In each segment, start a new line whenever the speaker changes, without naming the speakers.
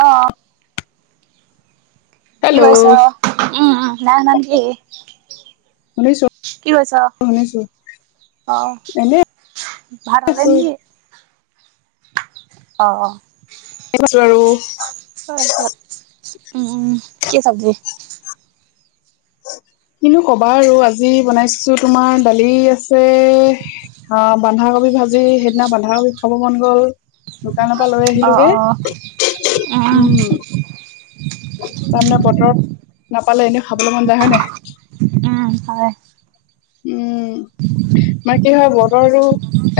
অঁ কি
হেল্ল'
কৰিছ উম নাই শুনা নে?
শুনিছো
কি কৈছ
শুনিছো
আহ
এনে
ভাত হলেই
আছো
নেকি অ
[unintelligible]
তা পিছত কি চাব্জি?
কিনো কবা আৰু আজি বনাইছো তোমাৰ দালি আছে। অ বন্ধাকবি ভাজি সেইদিনা বন্ধাকবি খাব মন গ'ল। দোকানৰ পৰা লৈ
অ
আহিলোগে,
অ
উম। তাৰমানে বতৰত নাপালে, এনেও খাবলৈ মন যায় হয় নাই।
উম হয়
উম আমাৰ কি হয় বতৰো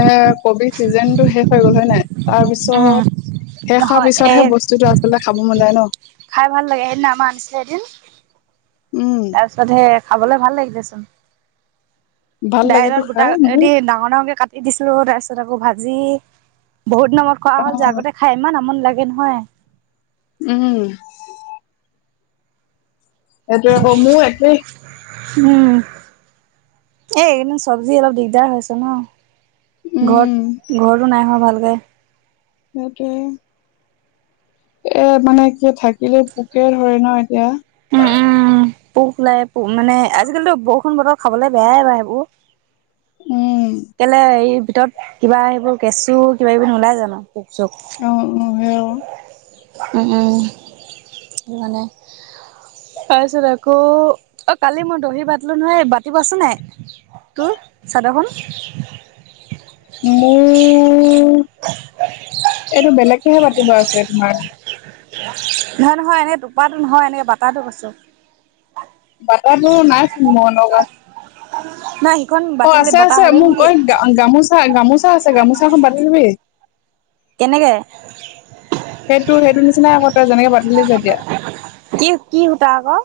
এ কবি ছিজন টো শেষ হৈ গল হয় নাই। তাৰ
উম
পিছত শেষ হোৱাৰ
নহয় এই
পিছতহে বস্তুতটো আচলতে খাব মন যায় ন।
খাই ভাল লাগে সেইদিনা আমাৰ আনিছিলে এদিন,
উম
তাৰপিছত সে- খাবলে ভাল লাগিলেচোন।
ভাল লাগেতো
দাইলত
খাই
গোটাকে
মোৰ
দি ডাঙৰ ডাঙৰকে কাট - দি দিছিলো, তাৰপিছত আকৌ ভাজি বহুত দিনৰ মূৰত খোৱা
অ
হ'ল যে আগতে- খাই ইমান আমনি লাগে নহয়।
উম এইটোৱে কহ, মোৰ একেই
উম, এই এইকেইদিন চব্জি অলপ দিগদাৰ হৈছে ন।
উম
ঘৰত ঘৰতো নাই হোৱা ভালকে।
সেইটোৱে এহ মানে কি থাকিলে পোকে ধৰে নহ এতিয়া
উম উম, পোক ওলাই মানে আজিকালিতো বৰষুণ বতৰ খাবলে বেয়াই বাৰু সেইবোৰ
উম।
কেলে হেৰি, তই কিবা সেইবোৰ কেঁচু কিবা কিবি নোলায় জানোঁ জুক
অ অ সেয়া
ওম ওম মানে তাৰ পিছত আকৌ, অ কালি মই দহি বাটিলো নহয় বাতিব আছে নাই। তোৰ চাদৰখন
মোৰ এইটো বেলেগকেহে বাতিব আছে তোমাৰ
নহয় নহয় এনেই টোপাটো নহয়, এনেকে বাটাটো কৈছোঁ।
বাতাটো নাইচোন মই লগা।
নাই সিখন বাতিলে,
আছে
বতা
আছে
হলেই
মোক
নেকি।
ঐ গা অ গামোচা গামোচা আছে। গামোচাখন বাটিলো এই
কেনেকে
সেইটো সেইটো নিচিনাই আকৌ, তই যেনেকে বাতিলি যে এতিয়া
কি কি সূতা আকৌ?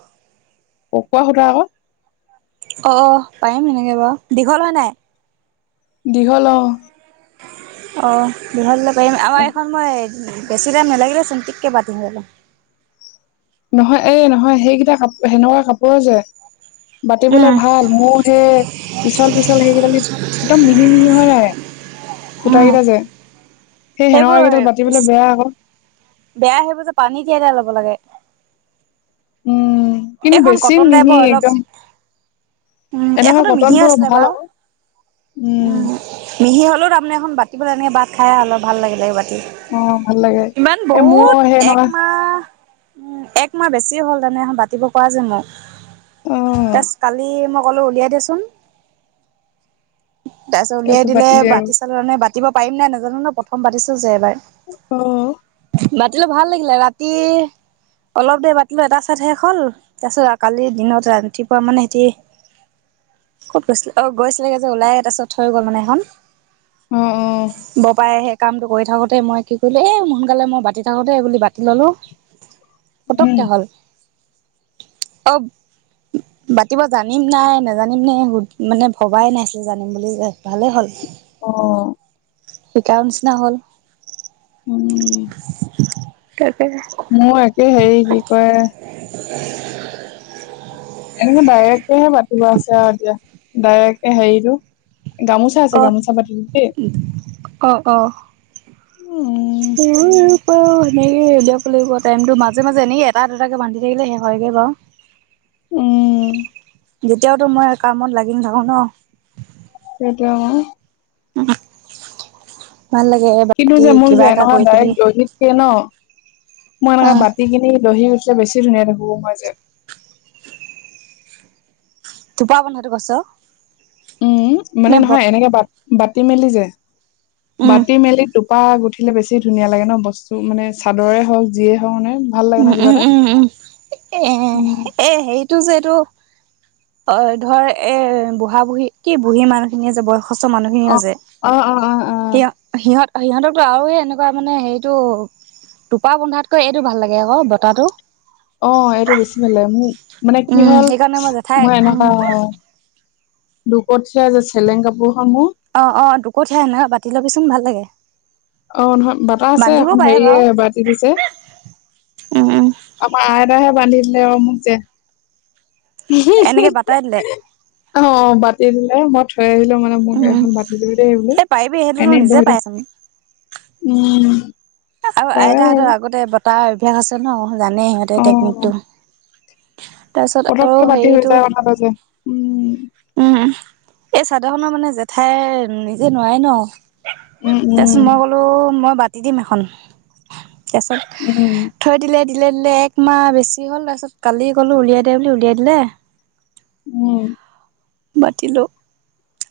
পকোৱা সূতা আকৌ
অ পাৰিম এনেকে বাৰু, দীঘল হয় নাই।
দীঘল অহ
অ বিহাৰলৈ যাব পাৰিম। আমাৰ এইখন মই বেছি টাইম নালাগিলে চোন, তিককে বাতি এতালে।
নহয় এহ নহয় সেইকেইটা কাপু সেনেকুৱা কাপোৰৰ যে। বাতিবলে
উম
ভাল, মোৰ সেই পিছল পিছল সেইকেইদালি একদম মিহি মিহি হৈ নাই, সুটা কেইটা যে এই সেনাকা
সেইবোৰ
কেইডাল বাতিবলে বেয়া আক
বেয়াই হেবোৰ যে পানী তিয়াই তিয়াই লব লাগে।
উম, কিন্তু
এইখন
বেছি
কটন
মিহি
টাইপৰ অলপ
একদম।
উম
এনেকুৱা
এইখনো মিহি
কটনবোৰৰ
আছিলে
ভাল
বাৰু
আক, উম।
মিহি হলেও তাৰমানে এখন বাতিবলৈ এনে বাত খাই অলপ ভাল লাগে এনেকে বাতি।
অ ভাল লাগে
ইমান
এ
বহুত
মোৰ সেই এনেকুৱা
একমাহ উম, এক মাহ বেছি হ'ল হেতেনে এখন বাতিব কোৱা যে মোক
অ
কালি মই কলো উলিয়াই দেচোন, তাৰপিছত উলিয়াই দিলে
পাতিলি আৰু
বাতিব পাৰিম নাই নাজানো নহ, প্ৰথম বাতিছো যে এইবাৰ
অহ
বাতিলো ভাল লাগিলে, ৰাতি অলপ দেৰি বাতিলো এটা চাইদহে হল, তাৰপিছত কালিৰ দিনত ৰাতিপুৱা মানে সেতি কত গৈছিলে, অহ গৈছিলেগে যে ওলাই, তাৰপিছত থই গল মানে এখন।
অহ অহ।
বৰ পাই সেই কামটো কৰি থাকোঁতে মই কি কৰিলো, এই সোনকালে মই বাতি থাকোঁতে বুলি বাতি ললোঁ।
উম,
পতককে হল। অব বাতিব জানিম নাই নেজানিম নাই সুত মানে ভবাই নাছিলোঁ, জানিম বুলি যে ভালেই হল।
অহ।
শিকাৰ নিচিনা হল।
ওম
তাকেহে।
মোৰ একে হেৰি কি কয়।
[unintelligible]
এনেকে ডাইৰেককেহে পাতিব আছে আৰু এতিয়া ডাইৰেককে হেৰিটো। গামোচা আছে
ক,
গামোচা পাতি দিম দেই
ক-ক।
উম
[unintelligible] আকৌ সেনেকে উলিয়াব লাগিব। টাইমটো মাজ মাজে এনেকে এটা দুটাকে বান্ধি থাকিলে শেষ হয়গে বাও।
উম
যেতিয়াওটো মই কামত লাগি নাথাকো ন।
[unintelligible]
[unintelligible] ভাল লাগে
কিন্তু
বাকী
যে মোৰ যে
কিবা এটা
এনেকুৱা
কৰি থাকি
ডাইৰেক্ট দহিককে ন মই এনেকুৱা
আহ
বাতি কিনি দহি গুঠ তেতিয়া বেছি ধুনীয়াকে বব পৰা যায়।
টোপা বন্ধাটো কৈছ?
উম মানে
নে বত
নহয় এনেকে বাট বাটি মেলি যে
উম
বাাটি মেলি টো টোপা গুঠিলে বেছি ধুনীয়া লাগে ন। বস্তুটো মানে চাদৰে হওক যিয়ে হওক মানে। ভাল লাগে ন
উম,
কিবা
উম,
এটা
উম, উম এ
উম
এ এ হেৰিতো যে এইটো অ ধৰ এ বুঢ়া-বুঢ়ী কি বুঢ়ী মানুহখিনিয়ে যে বয়স [unintelligible]
অ
মানুহখিনিও যে
অ অ অ অ
কিয় সিহঁত সিহঁতৰটো আৰু এনেকুৱা মানে হেইটো টোপা বন্ধাতকৈ এইটো ভাল লাগে আকৌ বটাটো।
অ এইটো বেছি ভাল লাগে। মোক মানে কি
উম
হ'ল
সেইকাৰণে জেঠাই
মই এনেকুৱা
উম
অ দুপদ [unintelligible] যে চেলেং কাপোৰখন মোৰ।
অ, অ দুকঠীয়া, এনেকে কাটি ল'বিচোন ভাল লাগে।
অ নহয় বাটা আছে
বান্ধিব
এখন
পাৰে
হেৰিয়ে
বাৰু
বাটি দিছে।
উম উম
আমাৰ আইতাইহে বান্ধি দিলে আকৌ মোক যে
এনেকে বাটাই দিলে।
অ, বাটি দিলে। মই থৈ আহিলো মানে মোক
উম
এখন বাটি দিবি দেই বুলি।
এই পাৰিবি সেইটোতো
এনেই
নিজে
বহি লং
পাইচোন
উম।
আৰু
বাৰু
আইতাহঁতৰ আগতে বটাৰ অভ্যাস আছে ন। জানেই সিহঁতে
অ
টেকনিকটো। তাৰছত আৰু
পতককে বাতি
হেইটো
[unintelligible] উম।
উম, এই চাদৰখনৰ মানে জেঠাই নিজে নোৱাৰে ন।
উম উম
তাৰছত মই বোলো মই বাটি দিম এখন। তাৰছত
উম।
থৈ দিলে দিলে দিলে একমাহ বেছি হ'ল। তাৰপিছত কালি ক'লো উলিয়াই দে বুলি, উলিয়াই দিলে।
উম।
বাটিলো।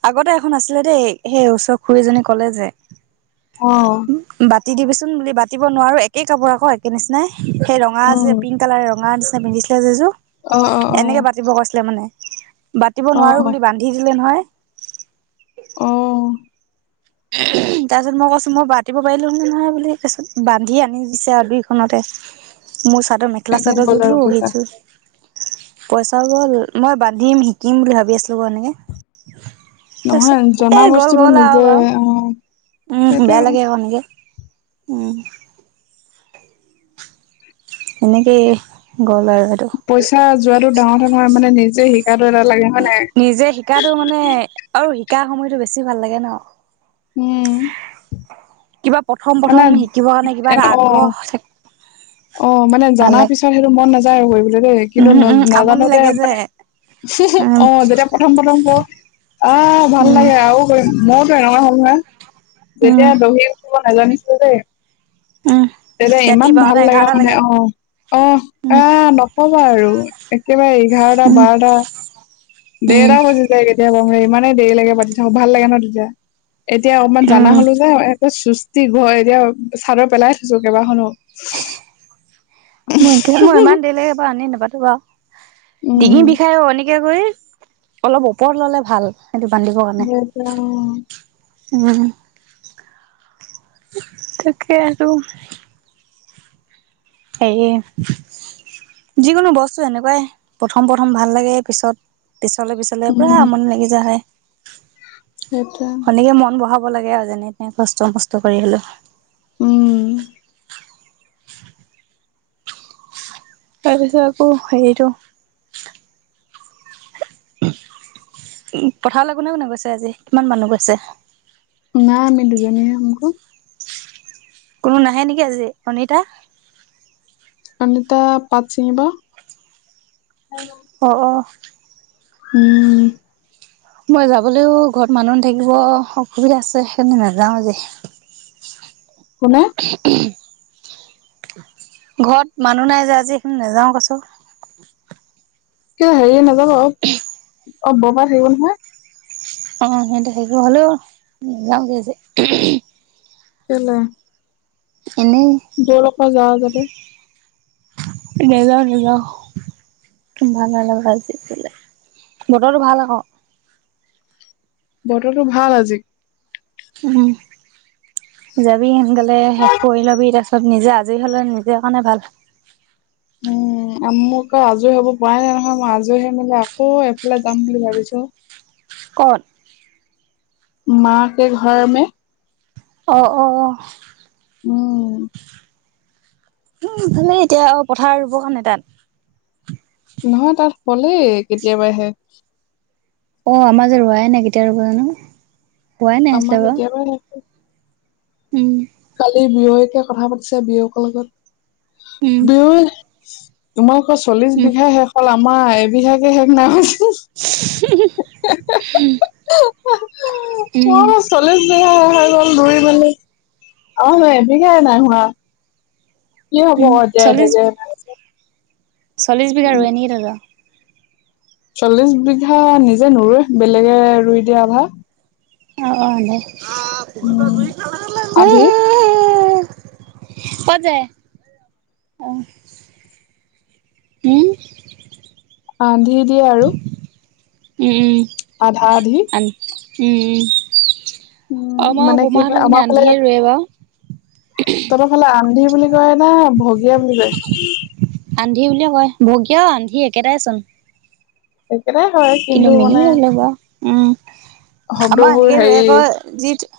আগতে এখন আছিলে দেই। সেই ওচৰ খুৰীজনী কলে যে
অ
উ বাটি দিবিচোন বুলি বাটিব নোৱাৰো। একে কাপোৰ আকৌ একে নিচিনাই সেই ৰঙা
উম
যে পিংক কালাৰ ৰঙা নিচিনা পিন্ধিছিলে যে এযোৰ
অ অ
এনেকে বাটিব কৈছিলে মানে। বাট বাটিব
অ
নোৱাৰো
অ
বুলি বান্ধি দিলে নহয়।
অ
তাৰপিছত মই কৈছো মই বাটিব পাৰিলো হয় নহয় বুলি। তাছত বান্ধি আনি দিছে আৰু দুইখনতে। মোৰ চাদৰ মেখেলা
এনে
চাদৰ
গ'ল আৰু
যোৰটো
পইচা
সেইযোৰ। পইচাও গ'ল। মই বাটিম, শিকিম বুলি ভাবি আছিলো মানে।
নহয়
তাৰছত
জনা
এই গ'ল
বস্তুটো
গ'ল
নিজে
আৰু বাও।
অ
উম,
সেইটোৱে
বেয়া
আৰু
লাগে আক' এনেকে, উম। তেনেকেই গ'ল আৰু সেইটো।
পইচা যোৱাটো ডাঙৰ কথা নহয়। মানে নিজে শিক
নিজে শিকাতো মানে আৰু শিকা সময়টো বেছি ভাল লাগে ন
উম
কিবা প্ৰথম
মানে
প্ৰথম শিকিবৰ কাৰণে কিবা
এন
এটা
অ,
আগ্ৰহ থাকে
অ মানে
ভাল
জনাৰ
লাগে
পিছত হে টো মন নাযায় আৰু কৰিবলে দেই কিন্তু
উম
ন
উম আমনি
নাজানোতে
লাগে যে
মানে অ হ হ
উম
অ যেতিয়া প্ৰথম প্ৰথম বও আহ ভাল
উম
লাগে আৰু মই টো এনেকুৱা হল নহয় যেতিয়া
উম
দহি গুঁঠিব নাজানিছিলো দেই
উম।
তেতিয়া
ৰাতি
ইমান
বাৰটা
ভাল লাগে
এঘাৰটালৈকে।
মানে আহ অ
উম,
আহ নকবা আৰু একেবাৰে এঘাৰটা
উম,
বাৰটা ডেৰটা
উম,
বাজি জ যাই কেতিয়াবা মোৰ ইমানেই দেৰি লাগে বাতি থাকো ভাল লাগে ন তেতিয়া, এতিয়া অকমান জানা
উম,
হলো যে চুস্তি ঘৰ এতিয়া চাদৰ পেলাই থৈছো কেইবাখনো
মই মই ইমান দেৰিলৈকে বাৰ আনি নাবাতোবা ডিঙি
উম
বিষাই অ এনকে কৰি অলপ ওপৰত ললে ভাল সেইটো বান্ধিবৰ
সেইটোৱে অ
কাৰণে উম তাকে আৰু এইয়ে যিকোনো বস্তু এনেকুৱাই প্ৰথম প্ৰথম ভাল লাগে পিছত পিছলে পিছলে পুৰা
উম
আমনি লাগি য হয়ে
সেইটোৱে
সনেকে মন বঢ়াব লাগে আৰু যেনে তেনে কষ্ট মষ্ট কৰি হলেও
উম
তাৰপাছত আকৌ সেইটো, উ পথাৰলৈ কোনে কোনে গৈছে আজি কিমান মানুহ গৈছে?
না আমি দুজনীয়ে হম ক
কোনো নাহে নেকি আজি অনিতা‌?
অনিতা পাট ছিঙিব
অঁ অঁ
উম
মই যাবলৈও ঘৰত মানুহ থাকিব অসুবিধা আছে সেইকাৰণে নাযাও আজি
কোনে
ঘৰত মানুহ নাই যে আজি সেইকাৰণে নাযাও কৈছো।
কিবা হেৰি নাযাব অ অ বৰপা থাকিব নহয়
অ সিহত সেইবোৰ হলেও নাযাও গে আজি
কেলে?
এনেই
বল আক যাৱ যদি
নাযাওঁ, নাযাওঁ ভাল নালাগা আজি বোলে বতৰটো ভাল আকৌ
বতৰটো ভাল আজি
উম যাবি সোনকালে শেষ কৰি লবি তাৰপিছত চব নিজে আজৰি হ'লে নিজৰ কাৰণে ভাল। [inaudible]
উম মোক ক আজৰি হ'ব পৰাই নাই নহয় মই আজৰি হৈ মেলি আকৌ এফালে যাম বুলি ভাবিছোঁ।
ক'ত?
মা কে ঘৰ মে
অঁ অ'
উম
উম ভালে এতিয়া অ পথাৰ ৰুব কাৰনে তাত
নহয় তাত হ'লেই কেতিয়াবাই শেষ।
অ আমাৰ য়ে ৰুৱাই নাই কেতিয়া ৰ'ব জানো হোৱাই নাই আছিলে
আমাৰ
বাৰু
কেতিয়াবাই শেষ।
উম
কালি বিয়য়েকে কথা পাতিছে বিয়েকৰ
উম
লগত দুয়ো, তোমালোক চল্লিশ
উম
বিঘা শেষ হল, আমাৰ এবিঘাকে শেষ নাই হোৱা চুন।
[unintelligible] উম
চল্লিছ বিঘা শেষ হৈ গল, আমাৰ এবিঘা নাই হোৱা। কি হ'ব
উম
ক এতিয়া হে
চল্লিছ
ভাগে।
চল্লিছ বিঘা ৰুৱে নেকি তহঁতৰ।
চল্লিশ বিঘা নিজে নুৰুৱে বেলেগে ৰুই দিয়ে ক। উম। আধি
[unintelligible] কত যায় অঁ। কি
আন্ধি দিয়ে আৰু।
উম উম
আধা আধি
উম উম
উম
আমাৰ
মানে কি হয়
বমাহতৰ খিনি
আমাৰ ফালে
আন্ধিয়ে ৰোৱে বাৰু।
তহঁতৰ ফালে আন্ধি বুলি কয় না ভগিয়া বুলি কয়।
আন্ধি বুলিয়ে কয় ভগিয়াও আন্ধি একেটাই চোন।
একেটাই হয়
কিন্তু মেলি হ লব উম আমাৰ
শব্দবোৰ
এনেকে ৰুৱে
হেৰি
ক যিটো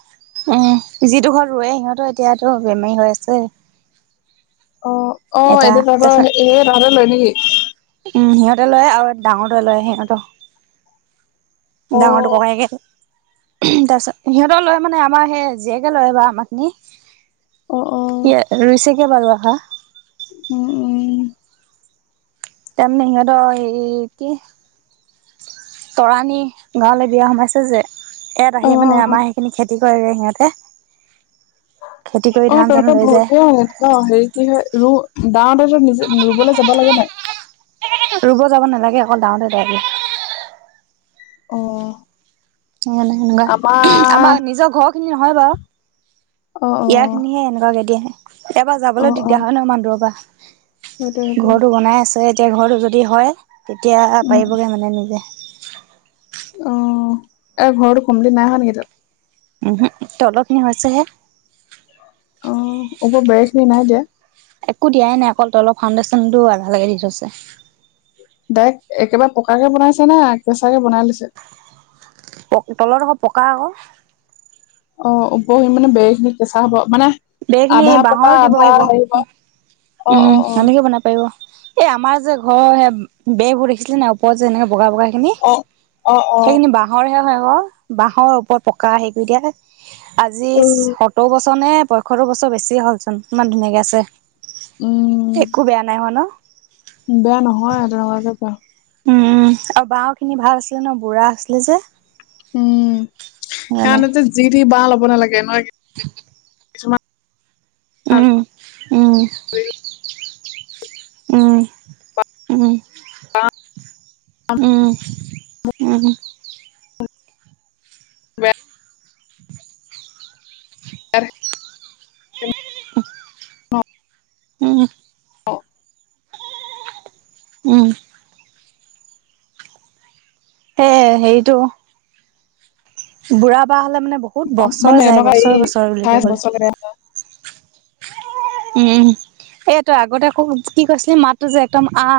উম যিডোখৰত ৰুৱৱে সিহঁতো এতিয়াতো বেমাৰী হৈ আছে।
অ অ
এটা
এতিয়া তাহতৰ
তাৰপিছত
এই তাহতেৰ লৈ নেকি?
উম সিহঁতে লয় আৰু ডাঙৰতে লয় সিহঁত। ডাঙৰটোৰ
অ'
ককাইকে। উম তাৰ পিছত সিহঁতৰ লয় মানে আমাৰ সেই জীয়েকে লয় বা আমা খিনি
অ' অ'
ৰুইছেগে বাও ৰোৱা খা
উম উম
তাৰ মানে সিহঁতৰ হেৰি কি? তৰাণী গাঁৱলৈ বিয়া সোমাইছে যে। ইয়াত
অ'
আহি মানে
অ'
আমাৰ সেইখিনি খেতি কৰেগে সিহঁতে। খেতি কৰি
অঁ
ধান চান
তহত
লৈ যায়
ভগিয়াল। ন হেৰি কি হয় ৰু দাওঁতে যে নিজে ৰুবলৈ যাব লাগে নাই।
ৰুব যাব নালাগে, অকল ডাওঁতে ডাইদিয়ে।
অ
সে সেনেকুৱা আমাৰ নিজৰ ঘৰ - খিনি নহয় বাউ
অ'
ইয়া খিনি
অ'
এনেকোৱাকে দিয়ে। ইয়াৰ পৰা যাবলৈ
অ' অ'
দিগদাৰ হয় ন ইমান দুৰ পৰা,
সেইটোৱে সেইটোৱে
ঘৰতটো বনাই আছে। তেতিয়া ঘৰটো যদি হয় তেতিয়া
উম
পাৰিবগে মানে নিজে।
অঁহ, তাৰ ঘৰতো কমপ্লিট নাই হোৱা নেকি হেইটো।
উমহো, তলতখিনি হৈছে হে।
অঁহ, ওপৰ বেৰ খিনি নাই দিয়া।
একো দিয়াই নাই, অকল তলৰ অলপ ফাউণ্ডেশ্যনতটো আধালেকে দি থৈছে।
ডাইৰেক্ট একেবাৰে পকাকে বনাইছে না কেঁচাকে বনাই লৈছে।
পক তলত দোখৰ পকা আকৌ।
অহ ওপৰ খিনি মানে বেৰ খিনি কেঁচা হব মানে।
বেৰ খিনি
আধা পকা
বাঁহৰো দিব
আধা
পাৰিব উ
হেৰি হ'ব অ',
উম
অ', অ',
তেনেকে বনাব পাৰিব। এ আমাৰ যে ঘৰৰ সে বেবোৰ দেখিছিলে নে ওপৰত যে এনেকে বগা বগা। সেইখিনি
অ', অ', অ',
সেইখিনি বাঁহৰ ৰে হয ক বাঁহৰ ওপৰত পকা হেৰি কৰি দিয়া। আজি
উম,
সত্তৰ বছৰ নে পয়সত্তৰ বছৰ বেছিয়ে হলচোন ইমান ধুনীয়াকে
উম,
আছে। একো বেয়া নাই হোৱা ন।
বেয়া নহয় তেনেকুৱে বেয়া।
উম আৰু বাহঁৰ খিনি ভাল আছিলে ন বুঢ়া আছিলে যে।
উম সেইকাৰণে যে যি টি বাঁহ ল'ব নালাগে নহয়।
তে [unintelligible]
কিছুমান
উম উম উম উম উম উম।
[unintelligible] [unintelligible]
[unintelligible] উম।
অহ।
উম। এ সেইটো বুঢ়া বাঁহ হ'লে মানে বহুত
মানে
বছৰ যায়
এনেকুৱা এই
বছৰ বছৰ বুলি ক'বলে।
[unintelligible]
উম এই তই আগতে হও কি কৈছিলি মাতো যে একদম আ